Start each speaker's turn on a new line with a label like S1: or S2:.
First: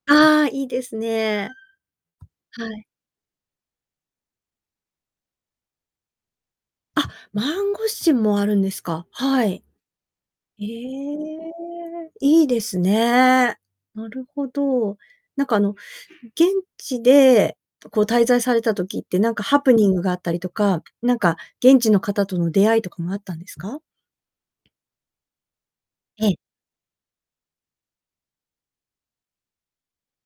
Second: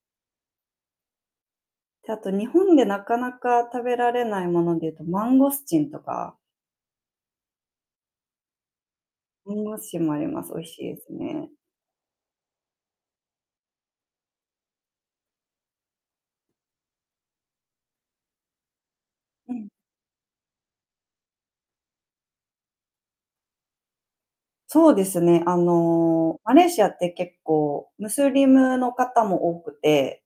S1: ああ、いいですね。
S2: で、あと日
S1: は
S2: 本
S1: い。
S2: でなかなか食べられないものでいうとマンゴスチンとか。
S1: あ、マンゴスチンもあるんですか、は
S2: マン
S1: い。
S2: ゴスチンもあります。美
S1: え
S2: 味しいですね。
S1: え。いいですね。なるほど。なんかあの、現地でこう滞在された時って何か
S2: う
S1: ハ
S2: ん。
S1: プニングがあったりとか、なんか現地の方との出会いとかもあったんですか？
S2: そうですね。あ
S1: ええ。
S2: の、マレーシアって結構、ムスリムの方も多くて。